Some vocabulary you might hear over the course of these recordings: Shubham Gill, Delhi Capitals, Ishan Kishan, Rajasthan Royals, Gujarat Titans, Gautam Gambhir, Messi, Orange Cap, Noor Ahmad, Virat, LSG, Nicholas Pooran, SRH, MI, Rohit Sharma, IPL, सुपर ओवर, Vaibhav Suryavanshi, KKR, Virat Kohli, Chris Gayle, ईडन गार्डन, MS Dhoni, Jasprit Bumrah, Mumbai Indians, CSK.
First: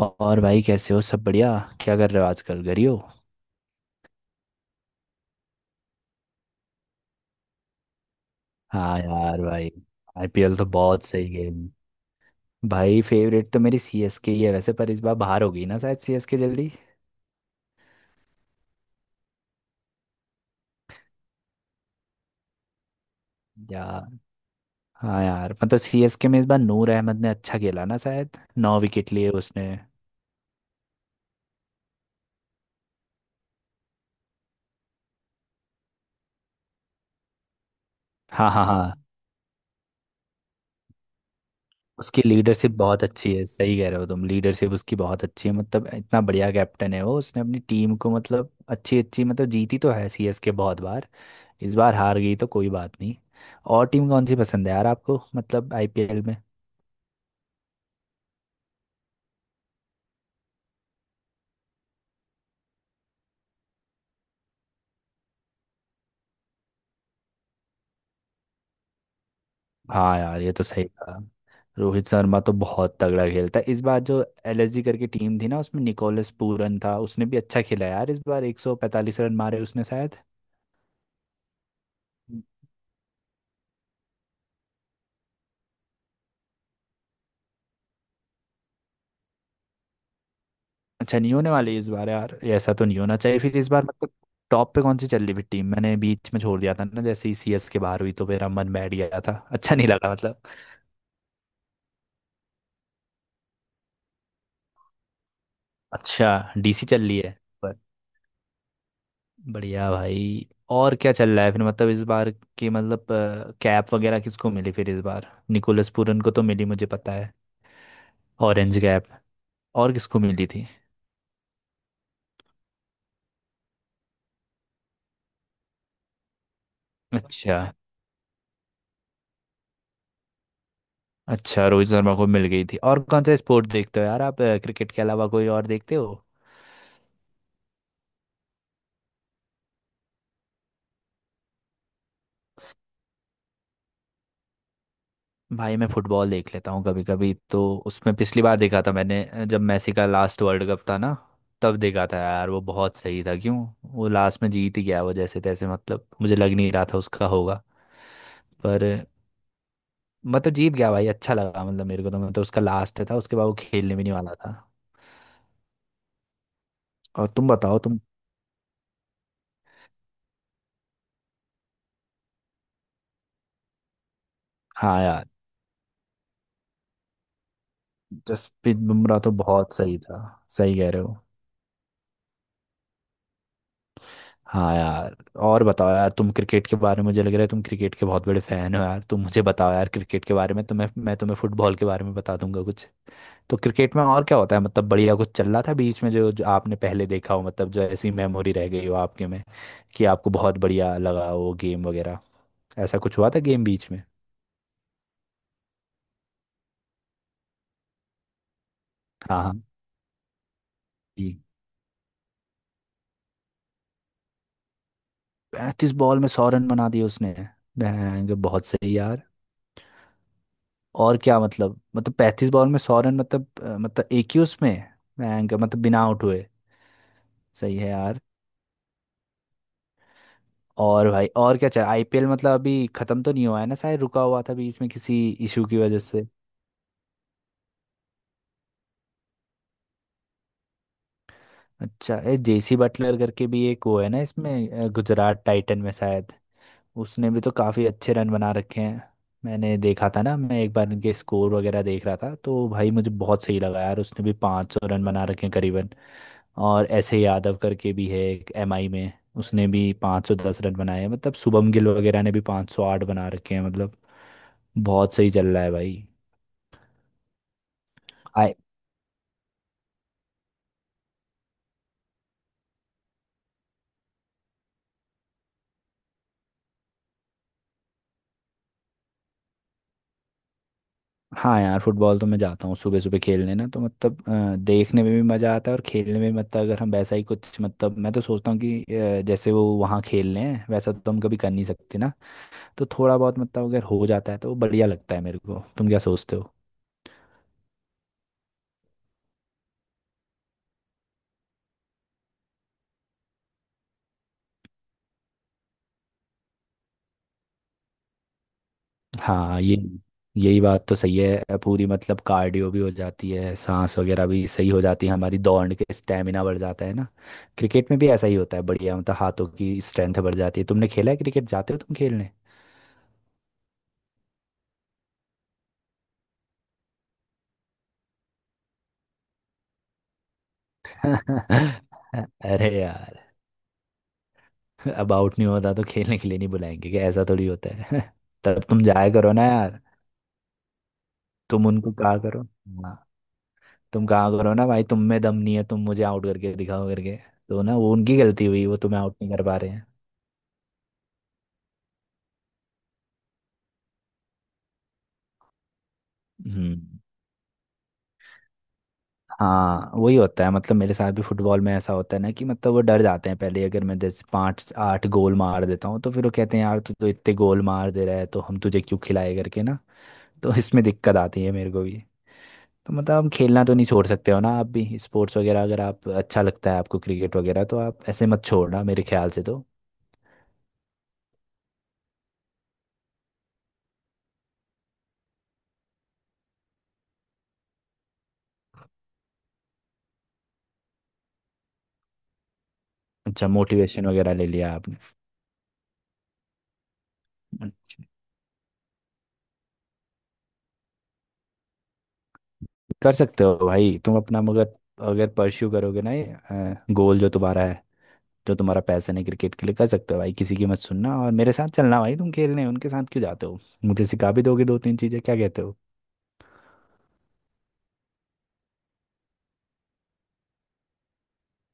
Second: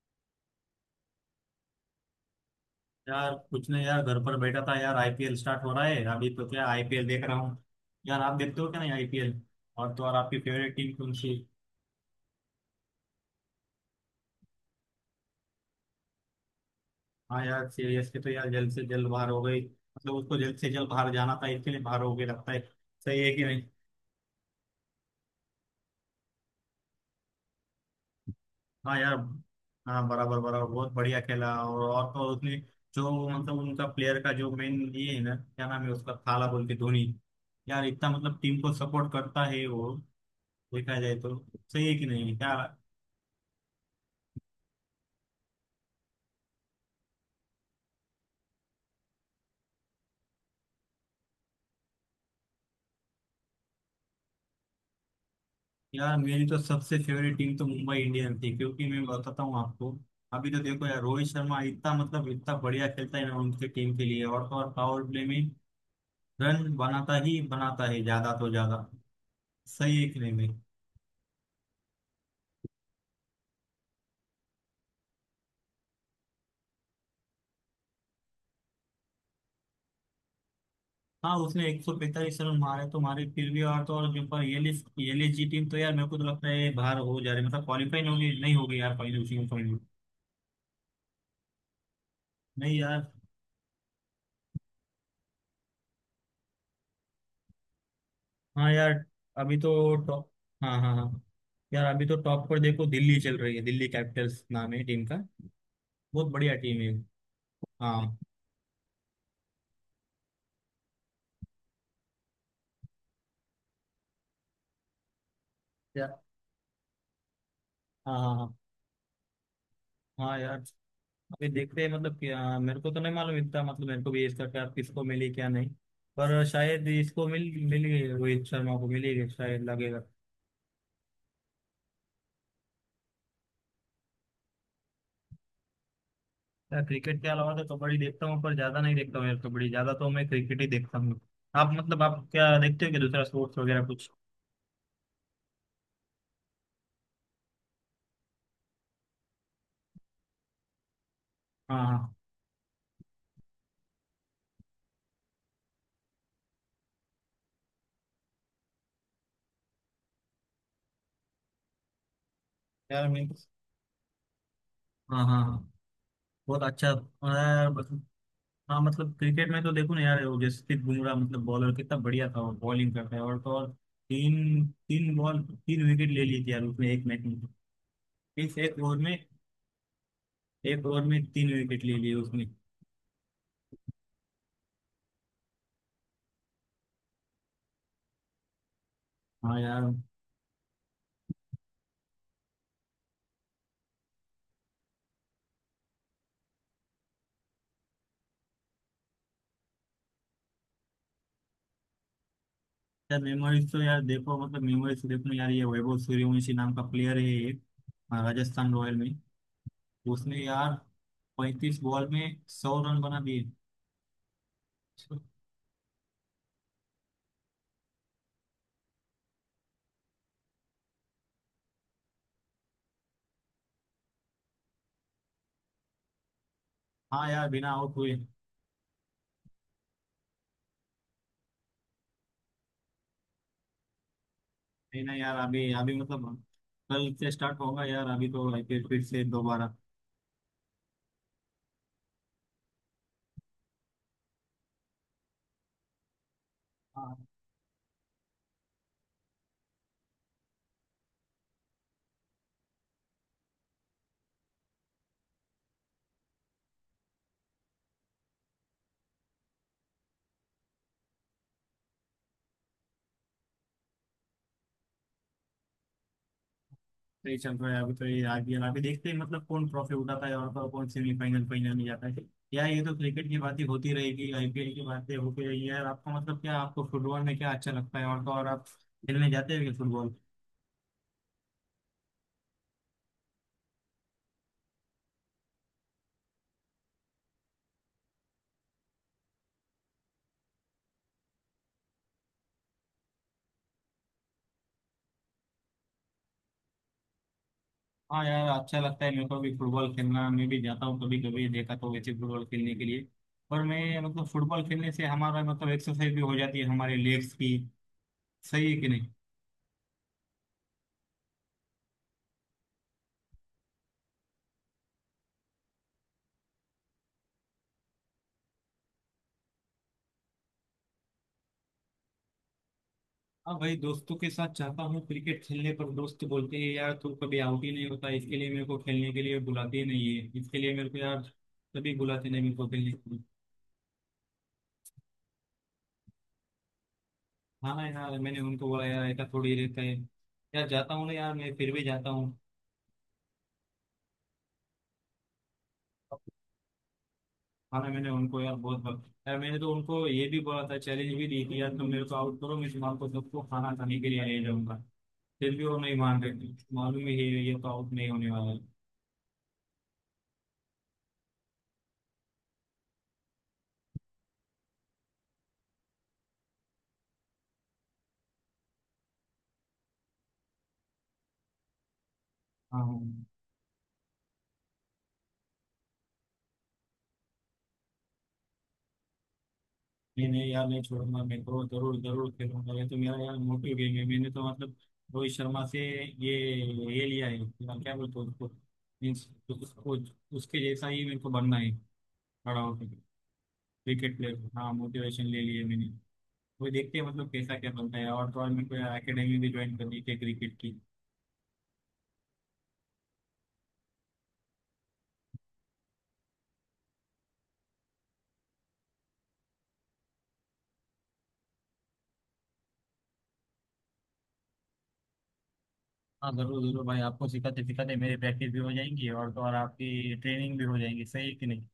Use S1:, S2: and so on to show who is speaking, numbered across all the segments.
S1: और भाई कैसे हो। सब बढ़िया। क्या कर रहे हो आजकल, घर ही हो।
S2: यार कुछ नहीं यार, घर पर बैठा था यार। आईपीएल स्टार्ट हो रहा है अभी, तो क्या, आईपीएल देख रहा हूँ। यार आप देखते हो क्या, नहीं
S1: हाँ
S2: आईपीएल?
S1: यार भाई,
S2: और तो और, आपकी
S1: आईपीएल तो
S2: फेवरेट टीम
S1: बहुत
S2: कौन
S1: सही
S2: सी?
S1: गेम। भाई फेवरेट तो मेरी सीएसके ही है वैसे, पर इस बार बाहर हो गई ना शायद सीएसके जल्दी।
S2: हाँ यार, सीएसके तो यार जल्द से जल्द बाहर हो गई। मतलब उसको जल्द से जल्द बाहर जाना था, इसके लिए बाहर हो गई लगता है। सही है कि नहीं?
S1: या हाँ यार मतलब सीएसके में इस बार नूर अहमद ने अच्छा खेला ना शायद, नौ
S2: हाँ
S1: विकेट
S2: यार।
S1: लिए उसने।
S2: हाँ, बराबर बराबर, बहुत बढ़िया खेला। और तो और, उसने जो, मतलब उनका प्लेयर का जो मेन ये है ना, क्या नाम है उसका, थाला बोल के, धोनी। यार इतना मतलब
S1: हाँ
S2: टीम
S1: हाँ
S2: को
S1: हाँ।
S2: सपोर्ट करता है वो, देखा जाए तो। सही है कि
S1: उसकी
S2: नहीं क्या?
S1: लीडरशिप बहुत अच्छी है, सही कह रहे हो तुम, लीडरशिप उसकी बहुत अच्छी है, मतलब इतना बढ़िया कैप्टन है वो, उसने अपनी टीम को मतलब अच्छी अच्छी मतलब, जीती तो है सीएसके बहुत बार। इस बार हार गई तो कोई बात नहीं। और टीम कौन सी पसंद है यार आपको मतलब
S2: यार
S1: आईपीएल में।
S2: मेरी तो सबसे फेवरेट टीम तो मुंबई इंडियन थी, क्योंकि मैं बताता हूँ आपको। अभी तो देखो यार, रोहित शर्मा इतना मतलब इतना बढ़िया खेलता है ना उनके टीम के लिए। और तो और, पावर प्ले में रन बनाता ही बनाता है, ज्यादा तो ज्यादा। सही है
S1: हाँ
S2: कि नहीं
S1: यार ये
S2: भाई?
S1: तो सही कहा, रोहित शर्मा तो बहुत तगड़ा खेलता है। इस बार जो एलएसजी करके टीम थी ना, उसमें निकोलस पूरन था, उसने भी अच्छा खेला यार इस बार, 145 रन मारे उसने शायद।
S2: हाँ, उसने 145 रन मारे तो मारे, फिर भी। और तो और, जो पर ये लिस्ट, ये लिस्ट जी टीम तो यार मेरे को तो लगता है बाहर हो जा रही, मतलब क्वालिफाई नहीं होगी, नहीं होगी यार फाइनल में।
S1: अच्छा नहीं होने वाली इस बार यार, ये ऐसा
S2: नहीं
S1: तो नहीं
S2: यार।
S1: होना चाहिए फिर इस बार मतलब। टॉप पे कौन सी चल रही फिर टीम, मैंने बीच में छोड़ दिया था ना, जैसे ही सीएस के बाहर हुई तो मेरा
S2: हाँ
S1: मन
S2: यार,
S1: बैठ गया था,
S2: अभी
S1: अच्छा नहीं
S2: तो
S1: लगा
S2: टॉप।
S1: मतलब।
S2: हाँ हाँ हाँ। यार अभी तो टॉप पर देखो, दिल्ली चल रही है, दिल्ली कैपिटल्स नाम है टीम का।
S1: अच्छा
S2: बहुत बढ़िया टीम
S1: डीसी
S2: है।
S1: चल रही है।
S2: हाँ।
S1: बढ़िया भाई। और क्या चल रहा है फिर मतलब इस बार की मतलब कैप वगैरह किसको मिली, फिर इस बार निकोलस
S2: यार
S1: पूरन को तो मिली मुझे पता है,
S2: हाँ हाँ हाँ।
S1: ऑरेंज कैप और किसको
S2: हाँ
S1: मिली
S2: यार,
S1: थी।
S2: अभी देखते हैं मतलब कि हाँ, मेरे को तो नहीं मालूम इतना। मतलब मेरे को भी इसका क्या, किसको मिली क्या नहीं। पर शायद इसको मिल,
S1: अच्छा,
S2: मिली रोहित शर्मा को, मिली शायद, लगेगा।
S1: अच्छा रोहित शर्मा को मिल गई थी। और कौन सा स्पोर्ट देखते हो यार आप, क्रिकेट के अलावा कोई और देखते हो।
S2: यार क्रिकेट के अलावा तो कबड्डी देखता हूँ, पर ज्यादा नहीं देखता हूँ यार कबड्डी, ज्यादा तो मैं क्रिकेट ही देखता हूँ। आप मतलब आप क्या देखते हो, कि दूसरा स्पोर्ट्स वगैरह कुछ?
S1: भाई मैं फुटबॉल देख लेता हूँ कभी कभी तो। उसमें पिछली बार देखा था मैंने, जब मेसी का लास्ट वर्ल्ड कप था ना, तब
S2: हाँ
S1: देखा
S2: हाँ।
S1: था यार, वो बहुत सही था क्यों, वो लास्ट में जीत ही गया वो जैसे तैसे, मतलब मुझे लग नहीं रहा था उसका होगा, पर मतलब जीत गया भाई, अच्छा लगा मतलब मेरे को, तो मतलब उसका लास्ट
S2: यार
S1: था,
S2: मैं तो,
S1: उसके बाद वो खेलने भी नहीं वाला था।
S2: हाँ हाँ हाँ, बहुत अच्छा,
S1: और तुम
S2: मैं
S1: बताओ तुम।
S2: मतलब- हाँ मतलब क्रिकेट में तो देखो ना यार, वो जसप्रीत बुमराह, मतलब बॉलर कितना बढ़िया था, वो बॉलिंग करता है। और तो और, तीन
S1: हाँ
S2: तीन
S1: यार
S2: बॉल, तीन विकेट ले ली थी यार उसने एक मैच में। इस
S1: जसप्रीत
S2: एक ओवर में
S1: बुमराह तो बहुत सही था, सही
S2: एक
S1: कह
S2: ओवर
S1: रहे हो।
S2: में तीन विकेट ले लिए उसने।
S1: हाँ यार। और बताओ यार तुम, क्रिकेट के बारे में मुझे लग रहा है तुम क्रिकेट के बहुत बड़े फैन हो यार, तुम मुझे
S2: हाँ
S1: बताओ
S2: यार।
S1: यार क्रिकेट के बारे में, तुम्हें मैं तुम्हें फुटबॉल के बारे में बता दूंगा कुछ। तो क्रिकेट में और क्या होता है, मतलब बढ़िया कुछ चल रहा था बीच में जो आपने पहले देखा हो, मतलब जो ऐसी मेमोरी रह गई हो आपके में कि आपको बहुत बढ़िया लगा वो गेम वगैरह, ऐसा कुछ
S2: यार
S1: हुआ था गेम
S2: मेमोरीज तो,
S1: बीच
S2: यार
S1: में।
S2: देखो मतलब मेमोरीज तो देखो ना यार, ये वैभव सूर्यवंशी नाम का प्लेयर है, एक। हाँ, राजस्थान रॉयल में।
S1: हाँ हाँ
S2: उसने यार
S1: जी।
S2: 35 बॉल में 100 रन बना दिए।
S1: 35 बॉल में 100 रन बना दिए उसने, बैंग बहुत सही यार। और क्या मतलब मतलब 35 बॉल में 100 रन मतलब मतलब एक ही उसमें, मैं क्या- मतलब बिना आउट हुए।
S2: हाँ यार, बिना
S1: सही है
S2: आउट हुए।
S1: यार। और भाई और क्या चाहिए, आईपीएल मतलब अभी खत्म तो नहीं हुआ है ना शायद, रुका हुआ था बीच में
S2: नहीं ना
S1: किसी
S2: यार,
S1: इशू
S2: अभी
S1: की
S2: अभी
S1: वजह से।
S2: मतलब कल से स्टार्ट होगा यार, अभी तो आईपीएल फिर से दोबारा।
S1: अच्छा ए जेसी बटलर करके भी एक वो है ना इसमें, गुजरात टाइटन में शायद,
S2: हाँ।
S1: उसने भी तो काफी अच्छे रन बना रखे हैं, मैंने देखा था ना, मैं एक बार उनके स्कोर वगैरह देख रहा था, तो भाई मुझे बहुत सही लगा यार, उसने भी 500 रन बना रखे हैं करीबन। और ऐसे यादव करके भी है एक एमआई में, उसने भी 510 रन बनाए हैं मतलब, शुभम गिल वगैरह ने भी 508 बना रखे हैं मतलब, बहुत सही चल रहा है भाई।
S2: तो ये चल रहा है अभी, तो ये
S1: आई
S2: आईपीएल अभी देखते हैं मतलब कौन ट्रॉफी उठाता है, और कौन सेमीफाइनल फाइनल में जाता है। यार ये तो क्रिकेट की बातें होती रहेगी, आईपीएल की बातें होती रहेगी। यार आपको मतलब क्या, आपको फुटबॉल में क्या अच्छा लगता है, और तो और आप खेलने जाते हो फुटबॉल?
S1: हाँ यार फुटबॉल तो मैं जाता हूँ सुबह सुबह खेलने ना, तो मतलब देखने में भी मज़ा आता है और खेलने में, मतलब अगर हम वैसा ही कुछ मतलब, मैं तो सोचता हूँ कि जैसे वो वहाँ खेल रहे हैं वैसा तो हम कभी कर नहीं सकते ना, तो थोड़ा बहुत मतलब अगर हो जाता है तो बढ़िया लगता है मेरे को, तुम क्या सोचते हो।
S2: हाँ यार अच्छा लगता है मेरे को भी फुटबॉल खेलना, मैं भी जाता हूँ कभी कभी देखा तो वैसे, फुटबॉल खेलने के लिए। पर मैं मतलब फुटबॉल खेलने से हमारा मतलब एक्सरसाइज भी हो जाती है हमारे लेग्स की। सही है कि नहीं?
S1: हाँ ये यही बात तो सही है पूरी, मतलब कार्डियो भी हो जाती है, सांस वगैरह भी सही हो जाती है हमारी, दौड़ के स्टेमिना बढ़ जाता है ना। क्रिकेट में भी ऐसा ही होता है बढ़िया, मतलब हाथों की स्ट्रेंथ बढ़ जाती है। तुमने खेला है क्रिकेट, जाते हो तुम खेलने।
S2: हाँ भाई, दोस्तों के साथ चाहता हूँ क्रिकेट खेलने, पर दोस्त बोलते हैं यार तू कभी आउट ही नहीं होता, इसके लिए मेरे को खेलने के लिए बुलाते ही नहीं है, इसके लिए मेरे को यार कभी बुलाते नहीं मेरे को
S1: अरे
S2: खेलने के
S1: यार,
S2: लिए।
S1: अब आउट नहीं होता तो खेलने के लिए नहीं बुलाएंगे क्या, ऐसा थोड़ी होता
S2: हाँ
S1: है।
S2: यार, मैंने
S1: तब
S2: उनको
S1: तुम
S2: बोला यार
S1: जाया
S2: ऐसा
S1: करो ना
S2: थोड़ी
S1: यार,
S2: रहता है। यार जाता हूँ ना यार, मैं
S1: तुम
S2: फिर भी
S1: उनको
S2: जाता
S1: कहा
S2: हूँ।
S1: करो। हाँ तुम कहा करो ना भाई, तुम में दम नहीं है, तुम मुझे आउट करके दिखाओ करके, तो ना
S2: हाँ ना,
S1: वो
S2: मैंने
S1: उनकी
S2: उनको
S1: गलती
S2: यार
S1: हुई वो
S2: बहुत बार,
S1: तुम्हें आउट नहीं
S2: यार
S1: कर पा
S2: मैंने
S1: रहे
S2: तो
S1: हैं।
S2: उनको ये भी बोला था, चैलेंज भी दी थी, यार तुम मेरे को आउट करो मैं तुम्हारे सबको खाना खाने के लिए ले जाऊंगा। फिर भी वो नहीं मान रहे थे,
S1: हम्म।
S2: मालूम है, ये तो आउट नहीं होने वाला है।
S1: हाँ वही होता है, मतलब मेरे साथ भी फुटबॉल में ऐसा होता है ना, कि मतलब वो डर जाते हैं पहले ही। अगर मैं जैसे 5 8 गोल मार देता हूँ तो फिर वो कहते हैं, यार तू तो इतने गोल मार दे रहा है तो हम तुझे क्यों खिलाए करके ना, तो इसमें दिक्कत आती है मेरे को भी।
S2: हाँ
S1: तो मतलब
S2: हाँ।
S1: हम खेलना तो नहीं छोड़ सकते हो ना, आप भी स्पोर्ट्स वगैरह अगर आप, अच्छा लगता है आपको क्रिकेट वगैरह तो आप ऐसे मत छोड़ना मेरे ख्याल से तो।
S2: नहीं नहीं यार, नहीं छोड़ूंगा मैं तो, जरूर जरूर खेलूंगा। ये तो मेरा यार मोटिव गेम है। मैंने तो मतलब रोहित शर्मा से ये ये लिया है, क्या क्या बोलते हैं उसको, मीन्स उसको, उसके जैसा ही मेरे को बनना है, खड़ा होकर
S1: अच्छा मोटिवेशन
S2: क्रिकेट
S1: वगैरह
S2: प्लेयर।
S1: ले
S2: हाँ
S1: लिया आपने।
S2: मोटिवेशन ले लिए मैंने। वो देखते हैं मतलब कैसा क्या बनता है। और तो और मेरे को यार अकेडमी भी ज्वाइन करनी थी क्रिकेट की।
S1: कर सकते हो भाई तुम अपना, मगर अगर परस्यू करोगे ना ये गोल जो तुम्हारा है, जो तुम्हारा पैसन है क्रिकेट के लिए, कर सकते हो भाई, किसी की मत सुनना और मेरे साथ चलना भाई, तुम खेलने उनके साथ क्यों जाते हो, मुझे सिखा भी दोगे 2 3 चीजें, क्या कहते हो।
S2: हाँ जरूर जरूर भाई, आपको सिखाते सिखाते मेरी प्रैक्टिस भी हो जाएंगी, और तो और आपकी ट्रेनिंग भी हो जाएगी। सही है कि नहीं?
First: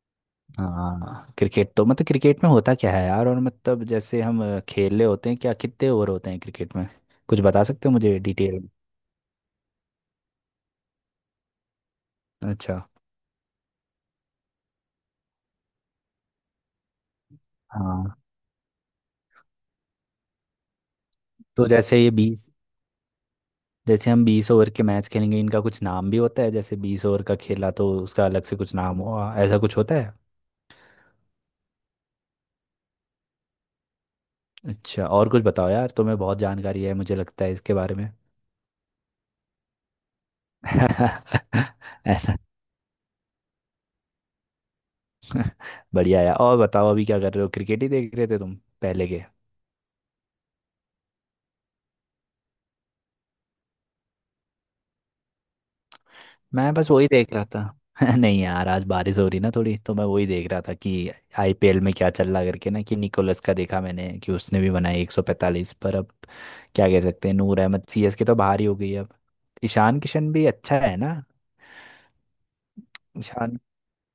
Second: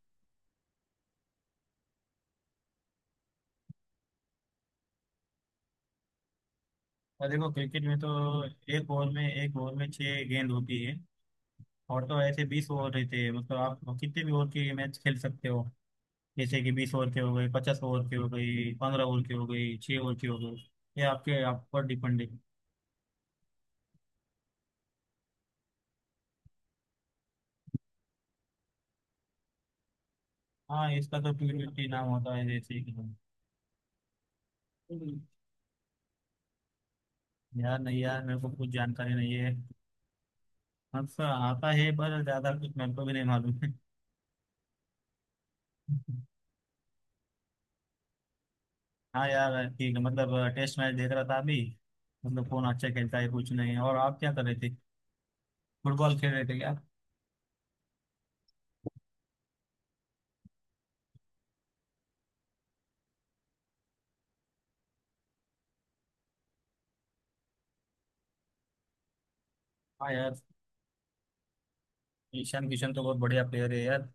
S1: हाँ क्रिकेट तो मतलब, क्रिकेट में होता क्या है यार, और मतलब जैसे हम खेल रहे होते हैं क्या, कितने ओवर होते हैं क्रिकेट में,
S2: और
S1: कुछ
S2: देखो
S1: बता
S2: क्रिकेट
S1: सकते हो
S2: में तो,
S1: मुझे डिटेल में।
S2: एक ओवर में छह गेंद होती है। और तो ऐसे 20
S1: अच्छा।
S2: ओवर रहते हैं, मतलब आप कितने भी ओवर के मैच खेल सकते हो। जैसे कि 20 ओवर के हो गए, 50 ओवर
S1: हाँ।
S2: के हो गई, 15 ओवर के हो गई, छह ओवर के हो गए। ये आपके
S1: तो
S2: आप पर
S1: जैसे ये
S2: डिपेंड है।
S1: बीस, जैसे हम 20 ओवर के मैच खेलेंगे, इनका कुछ नाम भी होता है, जैसे 20 ओवर का खेला तो उसका अलग से कुछ नाम हुआ, ऐसा कुछ होता है।
S2: हाँ, इसका तो T20 नाम होता है, जैसे कि।
S1: अच्छा और कुछ बताओ यार, तुम्हें बहुत जानकारी है मुझे लगता है इसके
S2: यार
S1: बारे
S2: नहीं
S1: में।
S2: यार, मेरे को कुछ जानकारी नहीं है। अच्छा आता है पर
S1: ऐसा,
S2: ज्यादा कुछ मेरे को भी नहीं मालूम है।
S1: बढ़िया है। और बताओ अभी क्या कर रहे हो, क्रिकेट ही देख रहे थे तुम पहले के।
S2: हाँ यार ठीक है, मतलब टेस्ट मैच देख रहा था अभी, मतलब कौन अच्छा खेलता है कुछ नहीं। और आप क्या कर रहे थे, फुटबॉल खेल रहे थे
S1: मैं
S2: क्या?
S1: बस वही देख रहा था। नहीं यार, आज बारिश हो रही ना थोड़ी तो मैं वही देख रहा था कि आईपीएल में क्या चल रहा करके ना, कि निकोलस का देखा मैंने कि उसने भी बनाई 145, पर अब क्या कह सकते हैं, नूर अहमद, सीएसके तो बाहर ही हो गई है अब। ईशान
S2: हाँ
S1: किशन
S2: यार,
S1: भी अच्छा है ना,
S2: ईशान किशन तो बहुत बढ़िया
S1: ईशान
S2: प्लेयर है यार।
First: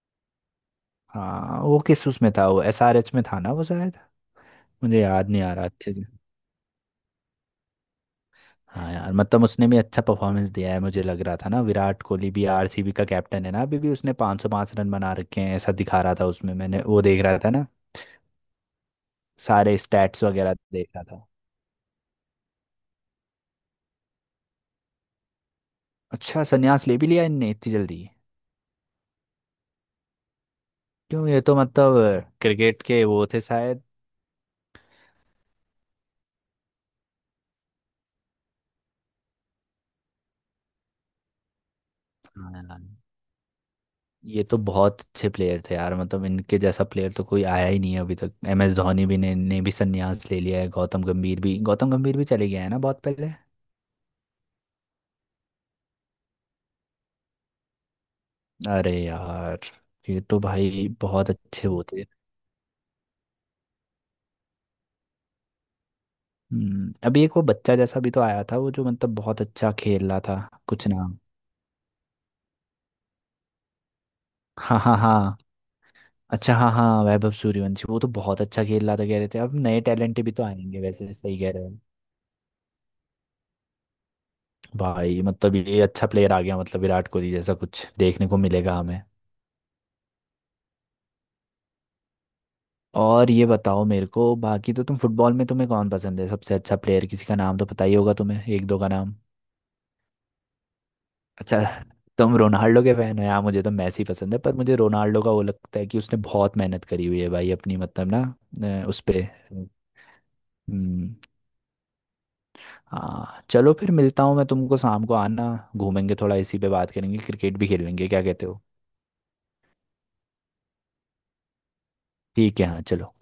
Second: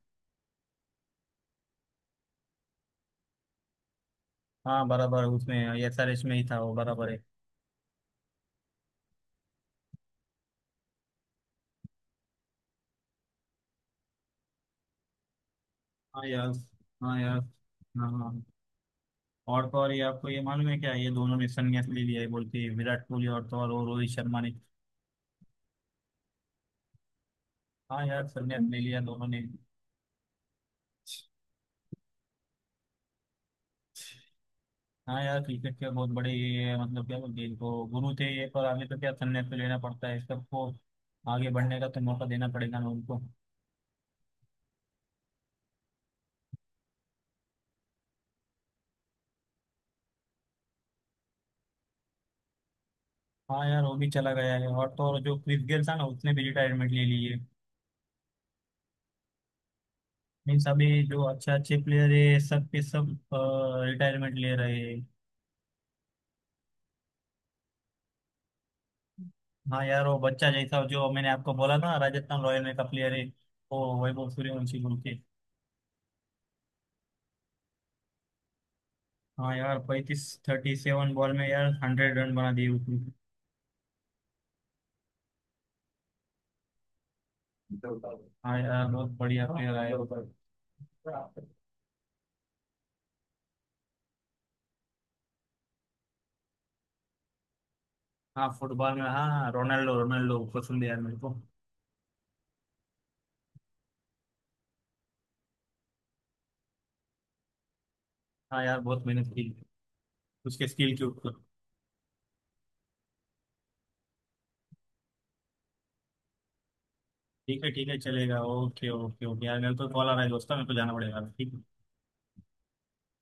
S1: हाँ वो किस उसमें था, वो एसआरएच में था ना वो शायद,
S2: हाँ
S1: मुझे
S2: बराबर,
S1: याद नहीं आ
S2: उसमें
S1: रहा अच्छे से।
S2: एसआरएच में ही था वो बराबर है।
S1: हाँ यार मतलब उसने भी अच्छा परफॉर्मेंस दिया है, मुझे लग रहा था ना विराट कोहली भी आरसीबी का कैप्टन है ना अभी भी, उसने 505 रन बना रखे हैं ऐसा दिखा रहा
S2: हाँ
S1: था
S2: यार।
S1: उसमें मैंने, वो
S2: हाँ
S1: देख रहा
S2: यार।
S1: था ना
S2: हाँ हाँ। और तो
S1: सारे
S2: और, ये
S1: स्टैट्स
S2: आपको ये
S1: वगैरह
S2: मालूम है
S1: देख
S2: क्या,
S1: रहा
S2: ये
S1: था।
S2: दोनों ने संन्यास ले लिया है बोल के, विराट कोहली और तो और वो रोहित शर्मा ने।
S1: अच्छा संन्यास ले भी लिया इनने इतनी जल्दी,
S2: हाँ यार, संन्यास ले लिया दोनों ने।
S1: क्यों, ये तो मतलब क्रिकेट के वो थे शायद।
S2: हाँ यार क्रिकेट के बहुत बड़े ये, मतलब क्या बोलते हैं इनको, गुरु थे ये, पर आगे तो क्या, संन्यास तो लेना पड़ता है सबको, आगे बढ़ने का तो मौका देना
S1: हाँ
S2: पड़ेगा
S1: यार
S2: ना उनको।
S1: ये तो बहुत अच्छे प्लेयर थे यार, मतलब इनके जैसा प्लेयर तो कोई आया ही नहीं है अभी तक, एम एस धोनी भी ने भी संन्यास ले लिया है, गौतम गंभीर भी, गौतम गंभीर भी चले गया है ना बहुत पहले।
S2: हाँ यार वो भी चला गया है, और तो और जो क्रिस गेल था ना उसने भी रिटायरमेंट ले ली है।
S1: अरे यार, ये तो
S2: मीन्स अभी
S1: भाई
S2: जो
S1: बहुत
S2: अच्छे
S1: अच्छे
S2: अच्छे
S1: वो थे।
S2: प्लेयर है सब के सब रिटायरमेंट ले रहे हैं।
S1: अभी एक वो बच्चा जैसा भी तो आया था, वो जो मतलब बहुत अच्छा
S2: हाँ यार
S1: खेल
S2: वो
S1: रहा था,
S2: बच्चा जैसा
S1: कुछ
S2: जो
S1: नाम।
S2: मैंने आपको बोला ना, राजस्थान रॉयल में का प्लेयर है, वो वैभव
S1: हाँ
S2: सूर्यवंशी
S1: हाँ
S2: बोल के।
S1: हाँ, अच्छा हाँ हाँ वैभव सूर्यवंशी, वो तो बहुत अच्छा खेल रहा था, कह रहे थे
S2: हाँ
S1: अब
S2: यार,
S1: नए टैलेंट
S2: 35
S1: भी तो
S2: थर्टी
S1: आएंगे
S2: सेवन
S1: वैसे,
S2: बॉल
S1: सही
S2: में
S1: कह रहे
S2: यार
S1: हो
S2: 100 रन बना दिए उसने।
S1: भाई। मतलब ये अच्छा प्लेयर आ गया, मतलब विराट कोहली जैसा कुछ देखने को
S2: हाँ
S1: मिलेगा
S2: यार
S1: हमें।
S2: बहुत बढ़िया प्लेयर है।
S1: और ये बताओ मेरे को बाकी, तो तुम फुटबॉल में तुम्हें कौन पसंद है सबसे अच्छा प्लेयर, किसी का नाम तो पता ही होगा तुम्हें,
S2: हाँ
S1: एक दो का
S2: फुटबॉल में,
S1: नाम।
S2: हाँ, रोनाल्डो, रोनाल्डो पसंद है यार मेरे को।
S1: अच्छा, तुम रोनाल्डो के फैन हो यार, मुझे तो मैसी पसंद है, पर मुझे रोनाल्डो का वो लगता है कि उसने बहुत मेहनत करी हुई है भाई अपनी मतलब ना,
S2: हाँ यार
S1: उस
S2: बहुत मेहनत
S1: पे।
S2: की, उसके स्किल के
S1: हम्म,
S2: ऊपर।
S1: हाँ चलो फिर मिलता हूँ मैं तुमको, शाम को आना, घूमेंगे थोड़ा, इसी पे बात करेंगे, क्रिकेट
S2: ठीक
S1: भी
S2: है ठीक है,
S1: खेलेंगे, क्या
S2: चलेगा,
S1: कहते हो।
S2: Okay okay okay. यार मेरे को कॉल आ रहा है दोस्तों, मेरे को जाना पड़ेगा, ठीक है।
S1: ठीक है, हाँ चलो।